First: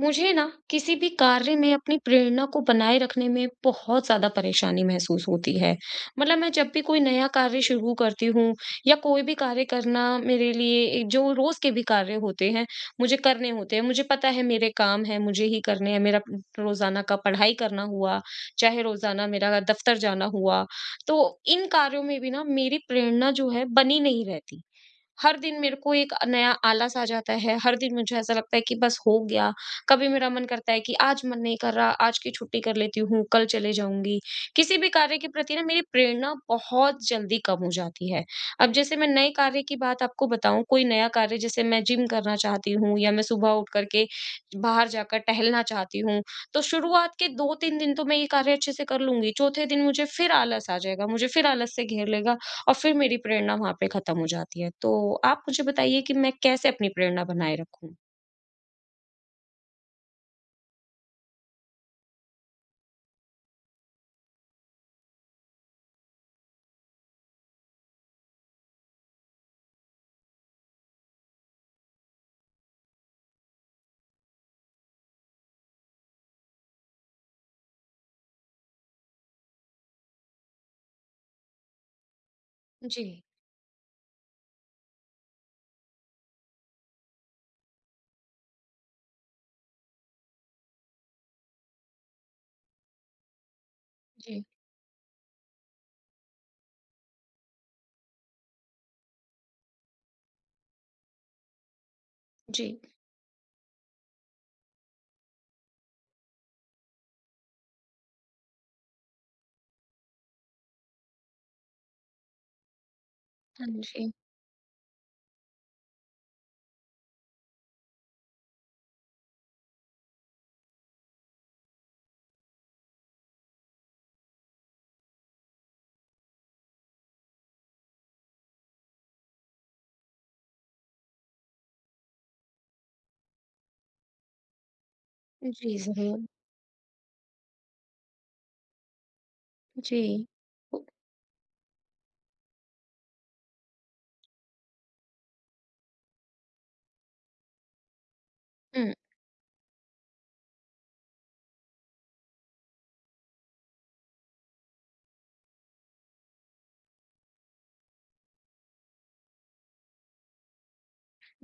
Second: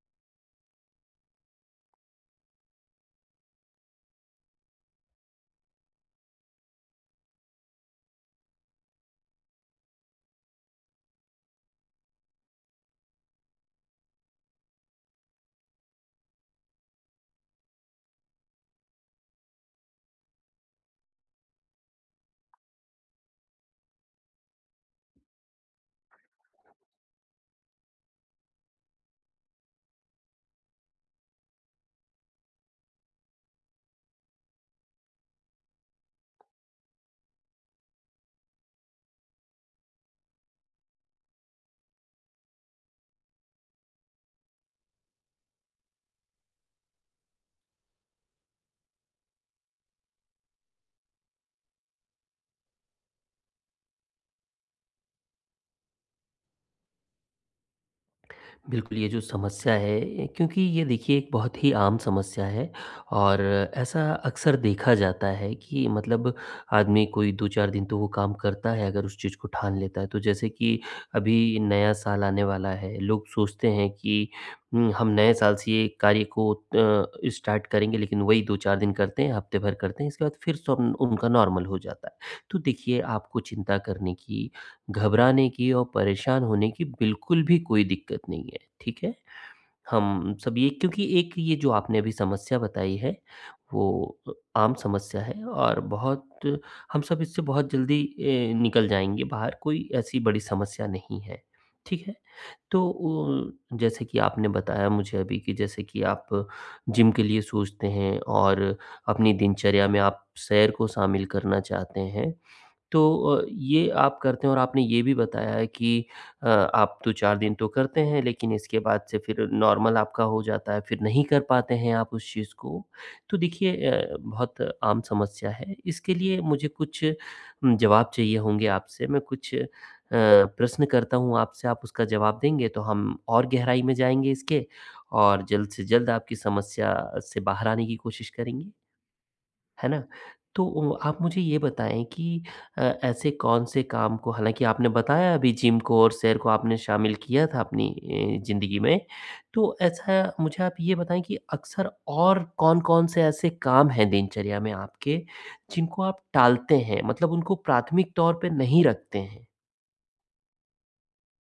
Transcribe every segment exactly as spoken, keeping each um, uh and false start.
मुझे ना किसी भी कार्य में अपनी प्रेरणा को बनाए रखने में बहुत ज्यादा परेशानी महसूस होती है। मतलब मैं जब भी कोई नया कार्य शुरू करती हूँ या कोई भी कार्य करना मेरे लिए एक- जो रोज के भी कार्य होते हैं, मुझे करने होते हैं, मुझे पता है मेरे काम है, मुझे ही करने हैं। मेरा रोजाना का पढ़ाई करना हुआ, चाहे रोजाना मेरा दफ्तर जाना हुआ, तो इन कार्यों में भी ना मेरी प्रेरणा जो है बनी नहीं रहती। हर दिन मेरे को एक नया आलस आ जाता है, हर दिन मुझे ऐसा लगता है कि बस हो गया। कभी मेरा मन करता है कि आज मन नहीं कर रहा, आज की छुट्टी कर लेती हूँ, कल चले जाऊँगी। किसी भी कार्य के प्रति ना मेरी प्रेरणा बहुत जल्दी कम हो जाती है। अब जैसे मैं नए कार्य की बात आपको बताऊँ, कोई नया कार्य जैसे मैं जिम करना चाहती हूँ या मैं सुबह उठ कर के बाहर जाकर टहलना चाहती हूँ, तो शुरुआत के दो तीन दिन तो मैं ये कार्य अच्छे से कर लूँगी, चौथे दिन मुझे फिर आलस आ जाएगा, मुझे फिर आलस से घेर लेगा और फिर मेरी प्रेरणा वहाँ पे खत्म हो जाती है। तो आप मुझे बताइए कि मैं कैसे अपनी प्रेरणा बनाए रखूँ? बिल्कुल, ये जो समस्या है क्योंकि ये देखिए एक बहुत ही आम समस्या है और ऐसा अक्सर देखा जाता है कि मतलब आदमी कोई दो चार दिन तो वो काम करता है अगर उस चीज़ को ठान लेता है। तो जैसे कि अभी नया साल आने वाला है, लोग सोचते हैं कि उम, हम नए साल से ये कार्य को अ, स्टार्ट करेंगे लेकिन वही दो चार दिन करते हैं, हफ्ते भर करते हैं, इसके बाद फिर सब उनका नॉर्मल हो जाता है। तो देखिए जी, आपको चिंता करने की, घबराने की और परेशान होने की बिल्कुल भी कोई दिक्कत नहीं है। ठीक है? हम सब ये क्योंकि एक ये जो आपने अभी समस्या बताई है, वो अ, जी। आम समस्या है और बहुत हम सब इससे बहुत जल्दी ए, निकल जाएँगे बाहर, कोई ऐसी बड़ी समस्या नहीं है, ठीक है? जी। तो अ, जैसे कि आपने बताया मुझे अभी कि जैसे कि आप जिम के लिए सोचते हैं और अपनी दिनचर्या में आप सैर को शामिल करना चाहते हैं। तो अ, हाँ ये जी। आप करते हैं और आपने ये भी बताया है कि अ, आप दो चार दिन तो करते हैं, लेकिन इसके बाद से फिर नॉर्मल आपका हो जाता है, फिर नहीं कर पाते हैं आप उस चीज़ को। तो देखिए अ, बहुत आम समस्या है। इसके लिए मुझे कुछ उम, जवाब चाहिए होंगे आपसे। मैं कुछ अ, प्रश्न करता हूँ आपसे, आप उसका जवाब देंगे तो हम और गहराई में जाएँगे इसके और जल्द जी, से जल्द ज़रूर। आपकी समस्या से बाहर आने की कोशिश करेंगे। है ना? जी। तो ओ आप मुझे ये बताएँ कि अ, ऐसे कौन से काम को हालाँकि आपने बताया अभी जिम को और सैर को आपने शामिल किया था अपनी ए, ज़िंदगी हुँ। में। तो ऐसा मुझे आप ये बताएँ कि अक्सर और कौन-कौन से ऐसे काम हैं दिनचर्या में आपके, जिनको आप टालते हैं? मतलब उनको प्राथमिक तौर पे नहीं रखते हैं?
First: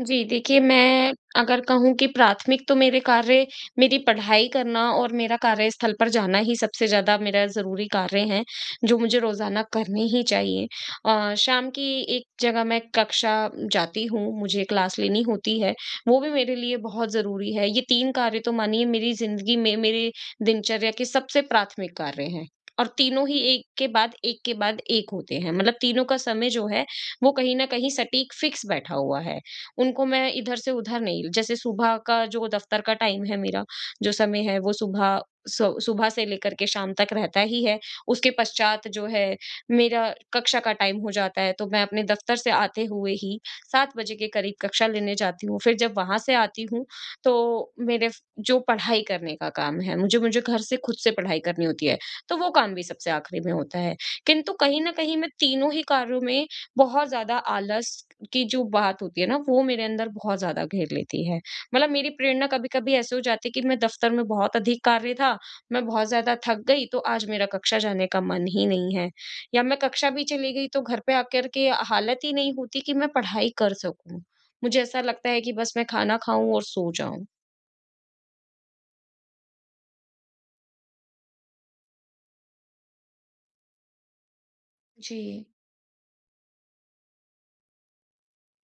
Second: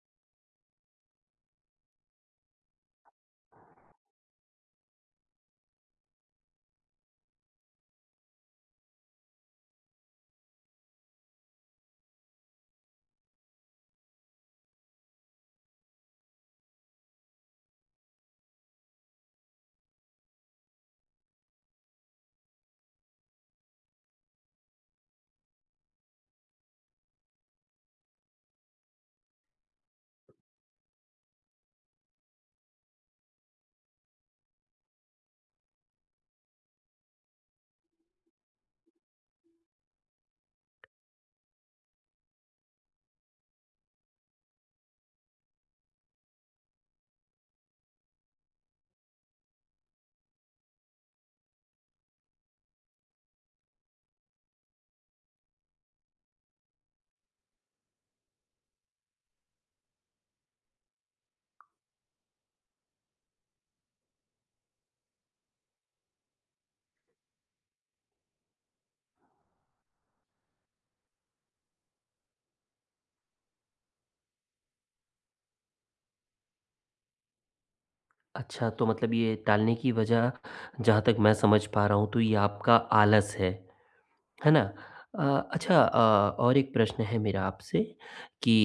जी, देखिए मैं अगर कहूँ कि प्राथमिक तो मेरे कार्य, मेरी पढ़ाई करना और मेरा कार्यस्थल पर जाना ही सबसे ज़्यादा मेरा ज़रूरी कार्य है, जो मुझे रोज़ाना करने ही चाहिए। अ, शाम की एक जगह मैं कक्षा जाती हूँ, मुझे क्लास लेनी होती है, वो भी मेरे लिए बहुत ज़रूरी है। ये तीन कार्य तो मानिए मेरी ज़िंदगी में मेरे दिनचर्या के सबसे प्राथमिक कार्य हैं और तीनों ही एक के बाद एक के बाद एक होते हैं। मतलब तीनों का समय जो है, वो कहीं न कहीं सटीक फ़िक्स बैठा हुआ है। उनको मैं इधर से उधर नहीं, जैसे सुबह का जो दफ्तर का टाइम है मेरा, जो समय है वो सुबह सु सुबह से लेकर के शाम तक रहता ही है। उसके पश्चात जो है मेरा कक्षा का टाइम हो जाता है, तो मैं अपने दफ्तर से आते हुए ही सात बजे के करीब कक्षा लेने जाती हूँ। फिर जब वहाँ से आती हूँ, तो मेरे फ जो पढ़ाई करने का काम है, मुझे मुझे घर से खुद से पढ़ाई करनी होती है, तो वो काम भी सबसे आखिरी में होता है। किंतु कहीं न कहीं मैं तीनों ही कार्यों में बहुत ज़्यादा आलस की जो बात होती है ना, वो मेरे अंदर बहुत ज़्यादा घेर लेती है। मतलब मेरी प्रेरणा कभी-कभी ऐसे हो जाती है कि मैं दफ्तर में बहुत अधिक कार्य था, मैं बहुत ज़्यादा थक गई, तो आज मेरा कक्षा जाने का मन ही नहीं है। या मैं कक्षा भी चली गई तो घर पे आकर के हालत ही नहीं होती कि मैं पढ़ाई कर सकूँ। मुझे ऐसा लगता है कि बस मैं खाना खाऊँ और सो जाऊँ। अच्छा, तो मतलब ये टालने की वजह जहाँ तक मैं समझ पा रहा हूँ तो ये आपका आलस है। है ना? जी, अ, जी। अच्छा अ, और एक प्रश्न है मेरा आपसे कि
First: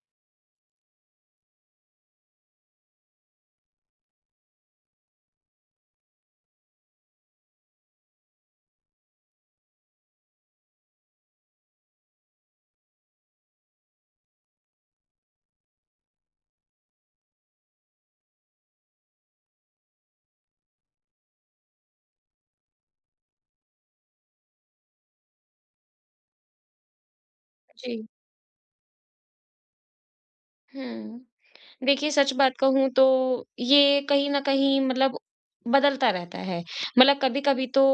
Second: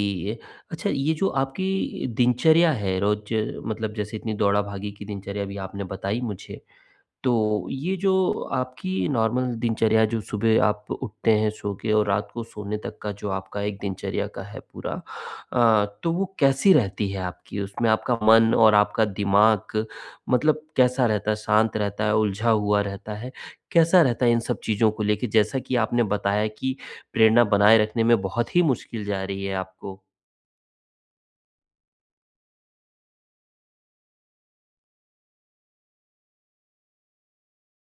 अच्छा ये जो आपकी दिनचर्या है रोज़ मतलब जैसे इतनी दौड़ा-भागी की दिनचर्या अभी आपने बताई मुझे। तो ये जो आपकी नॉर्मल दिनचर्या जो सुबह आप उठते हैं सो के और रात को सोने तक का जो आपका एक दिनचर्या का है पूरा अ, तो वो कैसी रहती है आपकी? उसमें आपका मन और आपका दिमाग मतलब कैसा रहता है? शांत रहता है, उलझा हुआ रहता है? कैसा रहता है इन सब चीज़ों को लेके जैसा कि आपने बताया कि प्रेरणा बनाए रखने जी। में बहुत ही मुश्किल जा रही है आपको? हुँ। देखिए सच बात कहूँ तो ये कहीं न कहीं मतलब बदलता रहता है। मतलब कभी-कभी तो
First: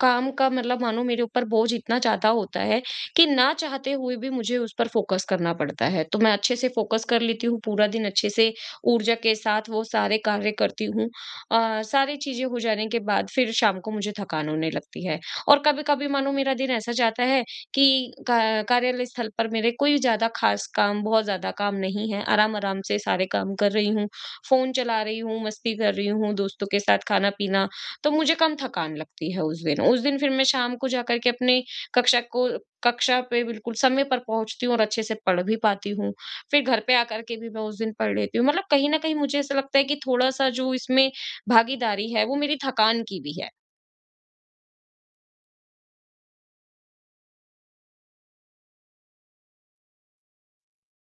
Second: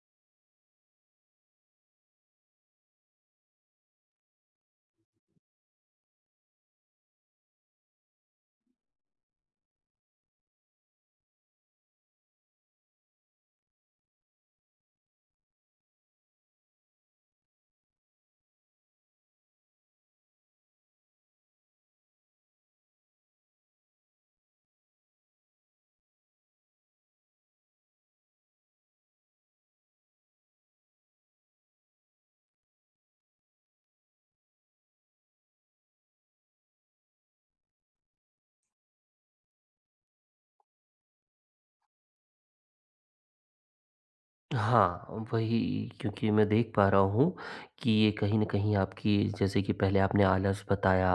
काम का मतलब मानो मेरे ऊपर बोझ इतना ज़्यादा होता है कि ना चाहते हुए भी मुझे उस पर फ़ोकस करना पड़ता है। तो मैं अच्छे से फ़ोकस कर लेती हूँ, पूरा दिन अच्छे से ऊर्जा के साथ वो सारे कार्य करती हूँ। अ, सारी चीज़ें हो जाने के बाद फिर शाम को मुझे थकान होने लगती है और कभी-कभी मानो मेरा दिन ऐसा जाता है कि का कार्यालय स्थल पर मेरे कोई ज़्यादा ख़ास काम, बहुत ज़्यादा काम नहीं है, आराम-आराम से सारे काम कर रही हूँ, फ़ोन चला रही हूँ, मस्ती कर रही हूँ, दोस्तों के साथ खाना-पीना, तो मुझे कम थकान लगती है उस दिन। उस दिन फिर मैं शाम को जाकर के अपने कक्षा को कक्षा पे बिल्कुल समय पर पहुँचती हूँ और अच्छे से पढ़ भी पाती हूँ। फिर घर पे आकर के भी मैं उस दिन पढ़ लेती हूँ। मतलब कहीं न कहीं मुझे ऐसा लगता है कि थोड़ा-सा जो इसमें भागीदारी है, वो मेरी थकान की भी है। हाँ, वही क्योंकि मैं देख पा रहा हूँ कि ये कहीं न कहीं आपकी जैसे कि पहले आपने आलस बताया,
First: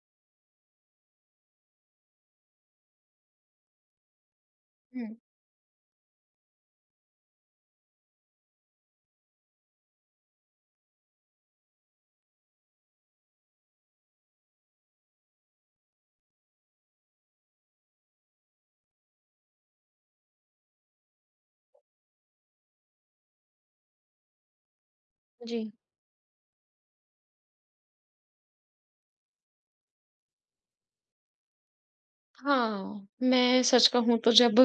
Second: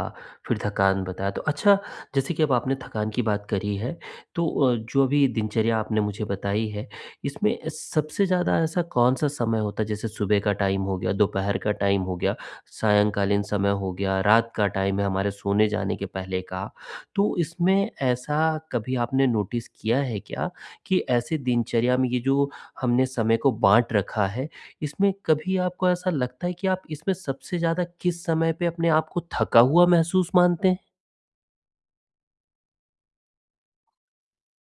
फिर थकान बताया। तो अच्छा जैसे कि अब आपने थकान की बात करी है, तो अ, जो हुँ, अभी दिनचर्या आपने मुझे बताई है, इसमें सबसे ज़्यादा ऐसा कौन-सा समय होता है? जैसे सुबह का टाइम हो गया, दोपहर का टाइम हो गया, सायंकालीन समय हो गया, रात का टाइम है हमारे सोने जाने के पहले का। तो इसमें ऐसा कभी आपने नोटिस किया है क्या कि ऐसे दिनचर्या में ये जो हमने समय को बाँट रखा है। इसमें कभी जी। आपको ऐसा लगता है कि आप इसमें सबसे ज़्यादा किस समय पे अपने आप को थका हुआ महसूस मानते हैं? हाँ, मैं सच कहूँ तो जब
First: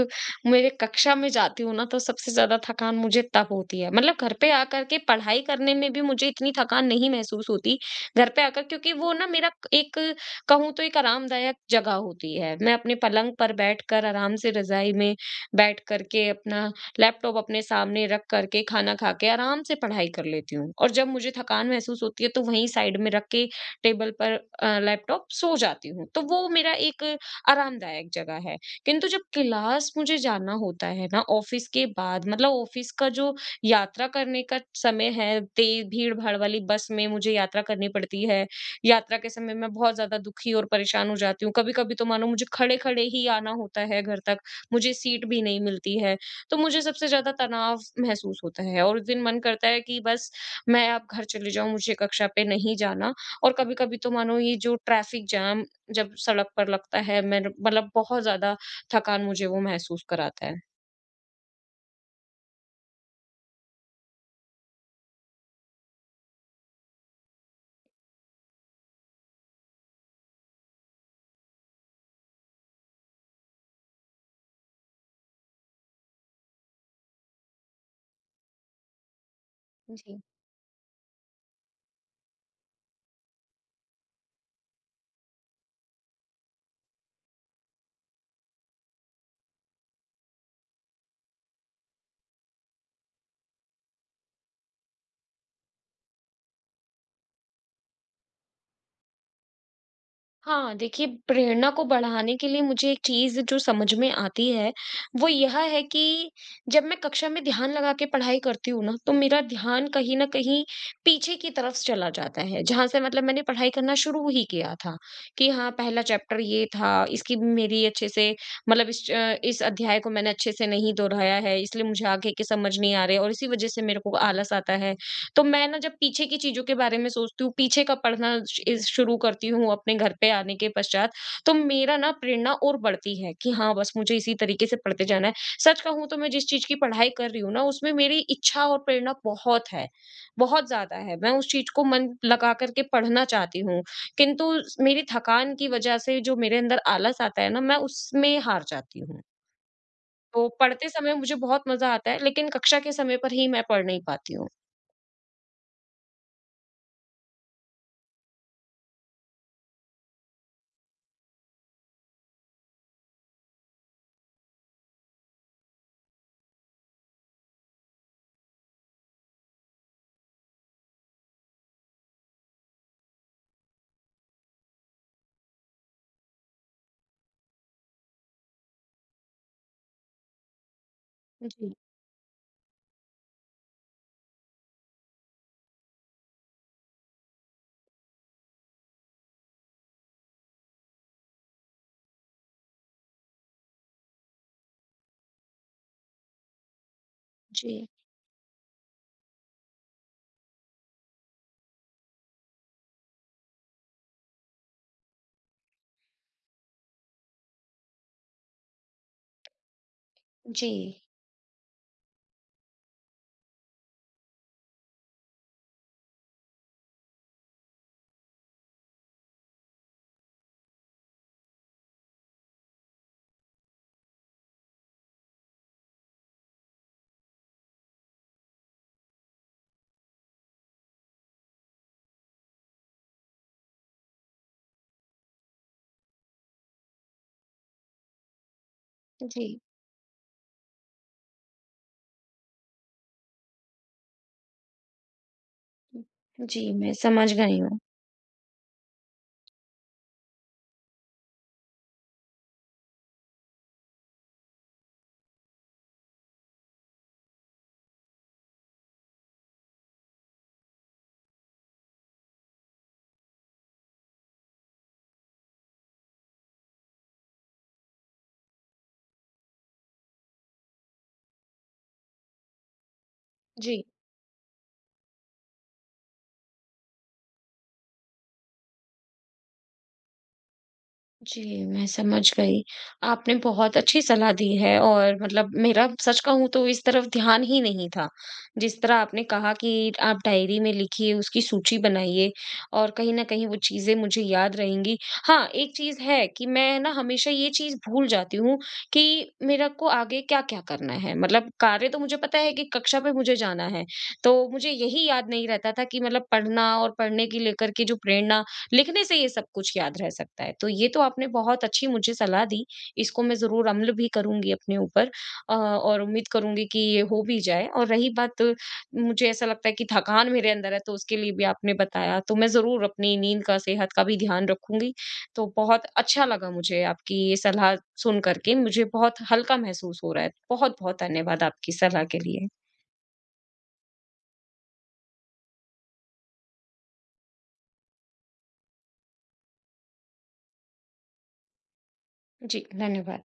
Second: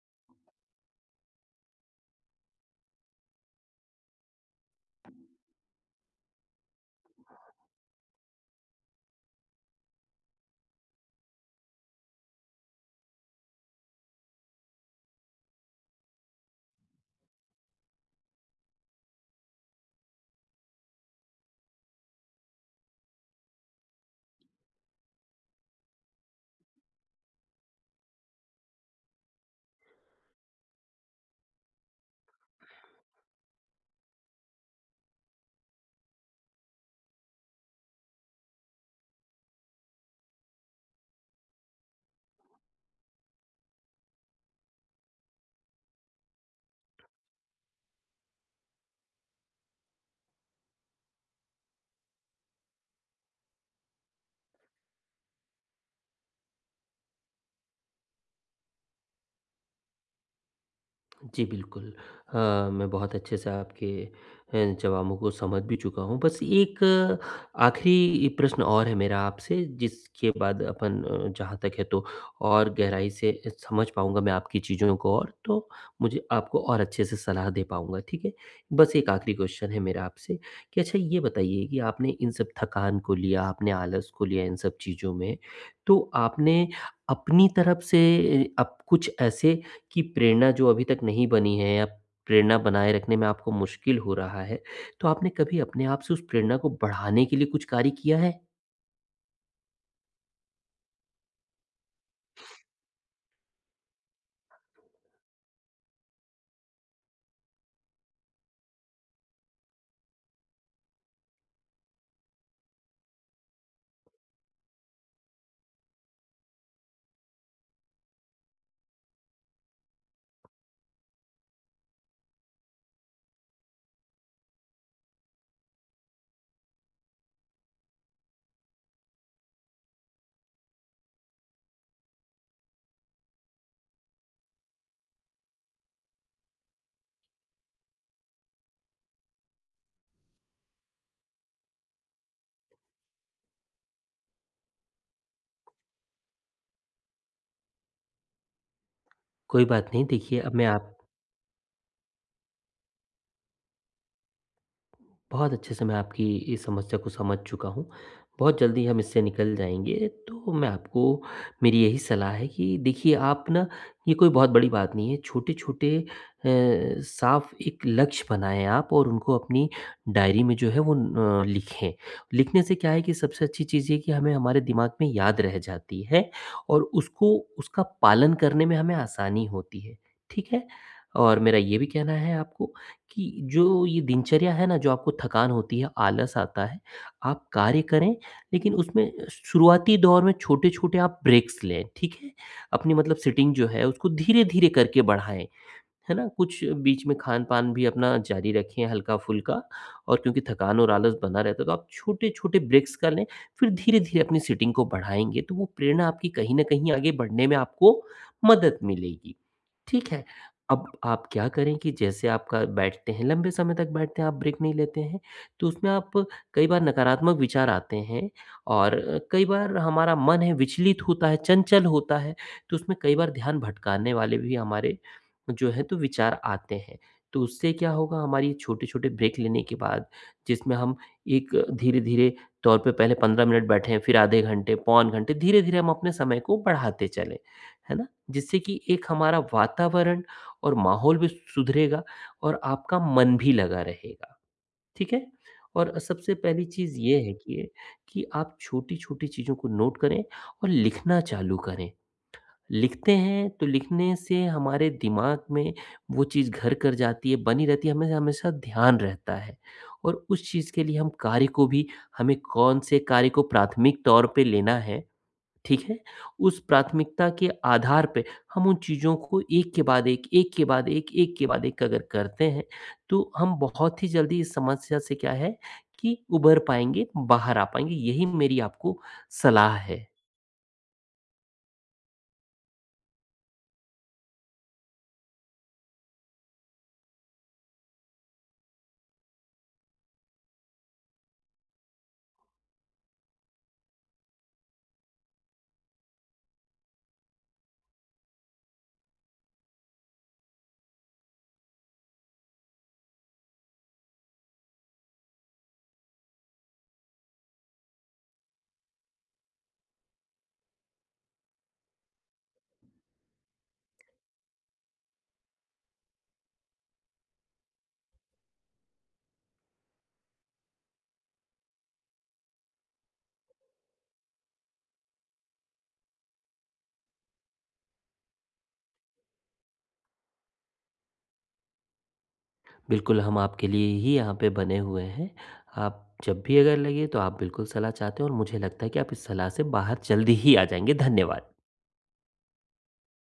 मेरे कक्षा में जाती हूँ ना, तो सबसे ज़्यादा थकान मुझे तब होती है। मतलब घर पे आकर के पढ़ाई करने में भी मुझे इतनी थकान नहीं महसूस होती। घर पे आकर क्योंकि वो ना मेरा एक, कहूँ तो एक आरामदायक जगह होती है। मैं अपने पलंग पर बैठकर आराम से रज़ाई में बैठ कर के अपना लैपटॉप अपने सामने रख कर के खाना खा के आराम से पढ़ाई कर लेती हूँ। और जब मुझे थकान महसूस होती है तो वहीं साइड में रख के टेबल पर अ, लैपटॉप सो जाती हूँ। तो वो मेरा एक आरामदायक जगह है, किंतु जब क्लास मुझे जाना होता है ना ऑफिस के बाद, मतलब ऑफिस का जो यात्रा करने का समय है, तेज भीड़ भाड़ वाली बस में मुझे यात्रा करनी पड़ती है। यात्रा के समय मैं बहुत ज्यादा दुखी और परेशान हो जाती हूँ, कभी कभी तो मानो मुझे खड़े खड़े ही आना होता है घर तक, मुझे सीट भी नहीं मिलती है, तो मुझे सबसे ज्यादा तनाव महसूस होता है और उस दिन मन करता है कि बस मैं अब घर चले जाऊं, मुझे कक्षा पे नहीं जाना। और कभी कभी तो मानो ये जो ट्रैफिक जाम जब सड़क पर लगता है मेरे, मतलब बहुत ज़्यादा थकान मुझे वो महसूस कराता है। जी, बिल्कुल। अ, मैं बहुत अच्छे से आपके अ, जवाबों को समझ भी चुका हूँ। बस एक अ, आखिरी प्रश्न और है मेरा आपसे, जिसके बाद अपन अ, जहाँ तक है तो और गहराई से समझ पाऊँगा मैं आपकी चीज़ों को और तो मुझे आपको और अच्छे से सलाह दे पाऊँगा, ठीक है? बस एक आखिरी क्वेश्चन है मेरा जी। आपसे कि अच्छा ये बताइए कि आपने इन सब थकान को लिया, आपने आलस को लिया इन सब चीज़ों में, तो आपने अपनी तरफ से अ, अब कुछ ऐसे की प्रेरणा जो अभी तक नहीं बनी है या प्रेरणा बनाए रखने में आपको मुश्किल हो रहा है, तो आपने कभी अपने आप से उस प्रेरणा को बढ़ाने के लिए कुछ कार्य किया है? हाँ, देखिए प्रेरणा को बढ़ाने के लिए मुझे एक चीज़ जो समझ में आती है, वो यह है कि जब मैं कक्षा में ध्यान लगा के पढ़ाई करती हूँ ना, तो मेरा ध्यान कहीं न कहीं पीछे की तरफ चला जाता है, जहाँ से मतलब मैंने पढ़ाई करना शुरू ही किया था, कि हाँ, पहला चैप्टर ये था, इसकी मेरी अच्छे से, मतलब इस अ, इस अध्याय को मैंने अच्छे से नहीं दोहराया है, इसलिए मुझे आगे के समझ नहीं आ रहे और इसी वज़ह से मेरे को आलस आता है। तो मैं ना जब पीछे की चीज़ों के बारे में सोचती हूँ, पीछे का पढ़ना श इस शुरू करती हूँ अपने घर पे आने के पश्चात, तो मेरा ना प्रेरणा और बढ़ती है कि हाँ, बस मुझे इसी तरीके से पढ़ते जाना है। सच कहूँ तो मैं जिस चीज़ की पढ़ाई कर रही हूँ ना, उसमें मेरी इच्छा और प्रेरणा बहुत है, बहुत ज़्यादा है। मैं उस चीज़ को मन लगा कर के पढ़ना चाहती हूँ, किंतु स मेरी थकान की वजह से जो मेरे अंदर आलस आता है ना, मैं उसमें हार जाती हूँ। कोई बात नहीं देखिए तो अब मैं पढ़ते आप समय मुझे बहुत मज़ा आता है, लेकिन कक्षा के समय पर ही मैं पढ़ नहीं पाती हूँ। बहुत अच्छे से मैं आपकी इस समस्या को समझ चुका हूँ। बहुत जल्दी हम इससे निकल जाएँगे। तो मैं आपको मेरी यही सलाह है कि देखिए आप ना ये कोई बहुत बड़ी बात नहीं है। छोटे-छोटे अ, साफ़ एक लक्ष्य बनाएँ आप और उनको अपनी डायरी में जो है वो अ, लिखें। लिखने से क्या है कि सबसे अच्छी चीज़ ये है कि हमें हमारे दिमाग में याद रह जाती है और उसको उसका पालन करने में हमें आसानी होती है। ठीक है? और मेरा जी, ये भी कहना है आपको कि जो ये दिनचर्या है ना, जो आपको थकान होती है, आलस आता है, आप कार्य करें, लेकिन उसमें शुरुआती दौर में छोटे-छोटे आप ब्रेक्स लें, ठीक है? अपनी मतलब सिटिंग जो है, उसको धीरे-धीरे करके बढ़ाएँ। है ना? कुछ बीच में खान-पान भी जी। अपना जारी रखें हल्का-फुल्का और क्योंकि थकान और आलस बना रहता है, तो आप छोटे-छोटे ब्रेक्स कर लें, फिर धीरे-धीरे अपनी सीटिंग को बढ़ाएँगे, तो वो प्रेरणा आपकी कहीं न कहीं आगे बढ़ने में आपको मदद मिलेगी। ठीक है? जी, अब आप क्या करें कि जैसे आपका बैठते हैं, लंबे समय तक बैठते हैं, आप ब्रेक नहीं लेते हैं, तो उसमें आप कई बार नकारात्मक विचार आते हैं और कई बार हमारा मन है विचलित होता है, चंचल होता है, तो उसमें कई बार ध्यान भटकाने वाले भी हमारे जो है तो विचार आते हैं। तो उससे क्या होगा हमारी छोटे-छोटे ब्रेक लेने के बाद जिसमें हम एक धीरे-धीरे तौर पे पहले पंद्रह मिनट बैठें, फिर आधे घंटे, पौन घंटे, धीरे-धीरे हम अपने समय को बढ़ाते चलें, है ना? जिससे कि एक हमारा जी, वातावरण और माहौल भी सुधरेगा और आपका मन भी लगा रहेगा, ठीक है? और सबसे जी, पहली मैं चीज़ ये समझ है गई कि हूँ। कि आप छोटी-छोटी चीज़ों को नोट करें और लिखना चालू करें। लिखते हैं तो लिखने से हमारे दिमाग में वो चीज़ घर कर जाती है, बनी रहती है, हमें हमेशा ध्यान रहता है और उस चीज़ के लिए हम कार्य को भी हमें कौन से कार्य को प्राथमिक तौर पे लेना है, ठीक है? उस प्राथमिकता के आधार पे हम उन चीज़ों को एक के बाद एक, एक के बाद एक, एक के बाद एक अगर करते हैं, तो हम जी। बहुत ही जल्दी इस समस्या से क्या है कि उभर पाएँगे, बाहर आ पाएँगे। यही मेरी आपको सलाह है। जी, मैं समझ गई। आपने बहुत अच्छी सलाह दी है, और मतलब मेरा सच कहूँ तो इस तरफ ध्यान ही नहीं था। जिस तरह आपने कहा कि आप डायरी में लिखिए, उसकी सूची बनाइए और कहीं न कहीं वो चीज़ें मुझे याद रहेंगी। हाँ, एक चीज़ है कि मैं ना हमेशा ये चीज़ भूल जाती हूँ कि मेरा को आगे क्या-क्या करना है। मतलब कार्य तो मुझे पता है कि कक्षा पे मुझे जाना है, तो मुझे यही याद नहीं रहता था कि मतलब पढ़ना और पढ़ने की लेकर के जो प्रेरणा, लिखने से ये सब कुछ याद रह सकता है। तो ये तो आपने बहुत अच्छी मुझे सलाह दी, इसको मैं ज़रूर अम्ल भी करूँगी अपने ऊपर, अ, और उम्मीद करूँगी कि ये हो भी जाए, और रही बात अ, मुझे ऐसा लगता है कि थकान मेरे अंदर है, तो उसके लिए भी आपने बताया, तो मैं ज़रूर अपनी नींद का, सेहत का भी ध्यान रखूँगी। तो बहुत अच्छा लगा मुझे आपकी ये सलाह सुन कर के, मुझे बहुत हल्का महसूस हो रहा है। बहुत-बहुत धन्यवाद आपकी सलाह के लिए। बिल्कुल, हम आपके लिए ही यहाँ पे बने हुए हैं। आप जब भी अगर लगे तो आप बिल्कुल सलाह चाहते हो और मुझे लगता है कि आप इस सलाह से बाहर जल्दी ही आ जाएँगे। धन्यवाद। जी, धन्यवाद।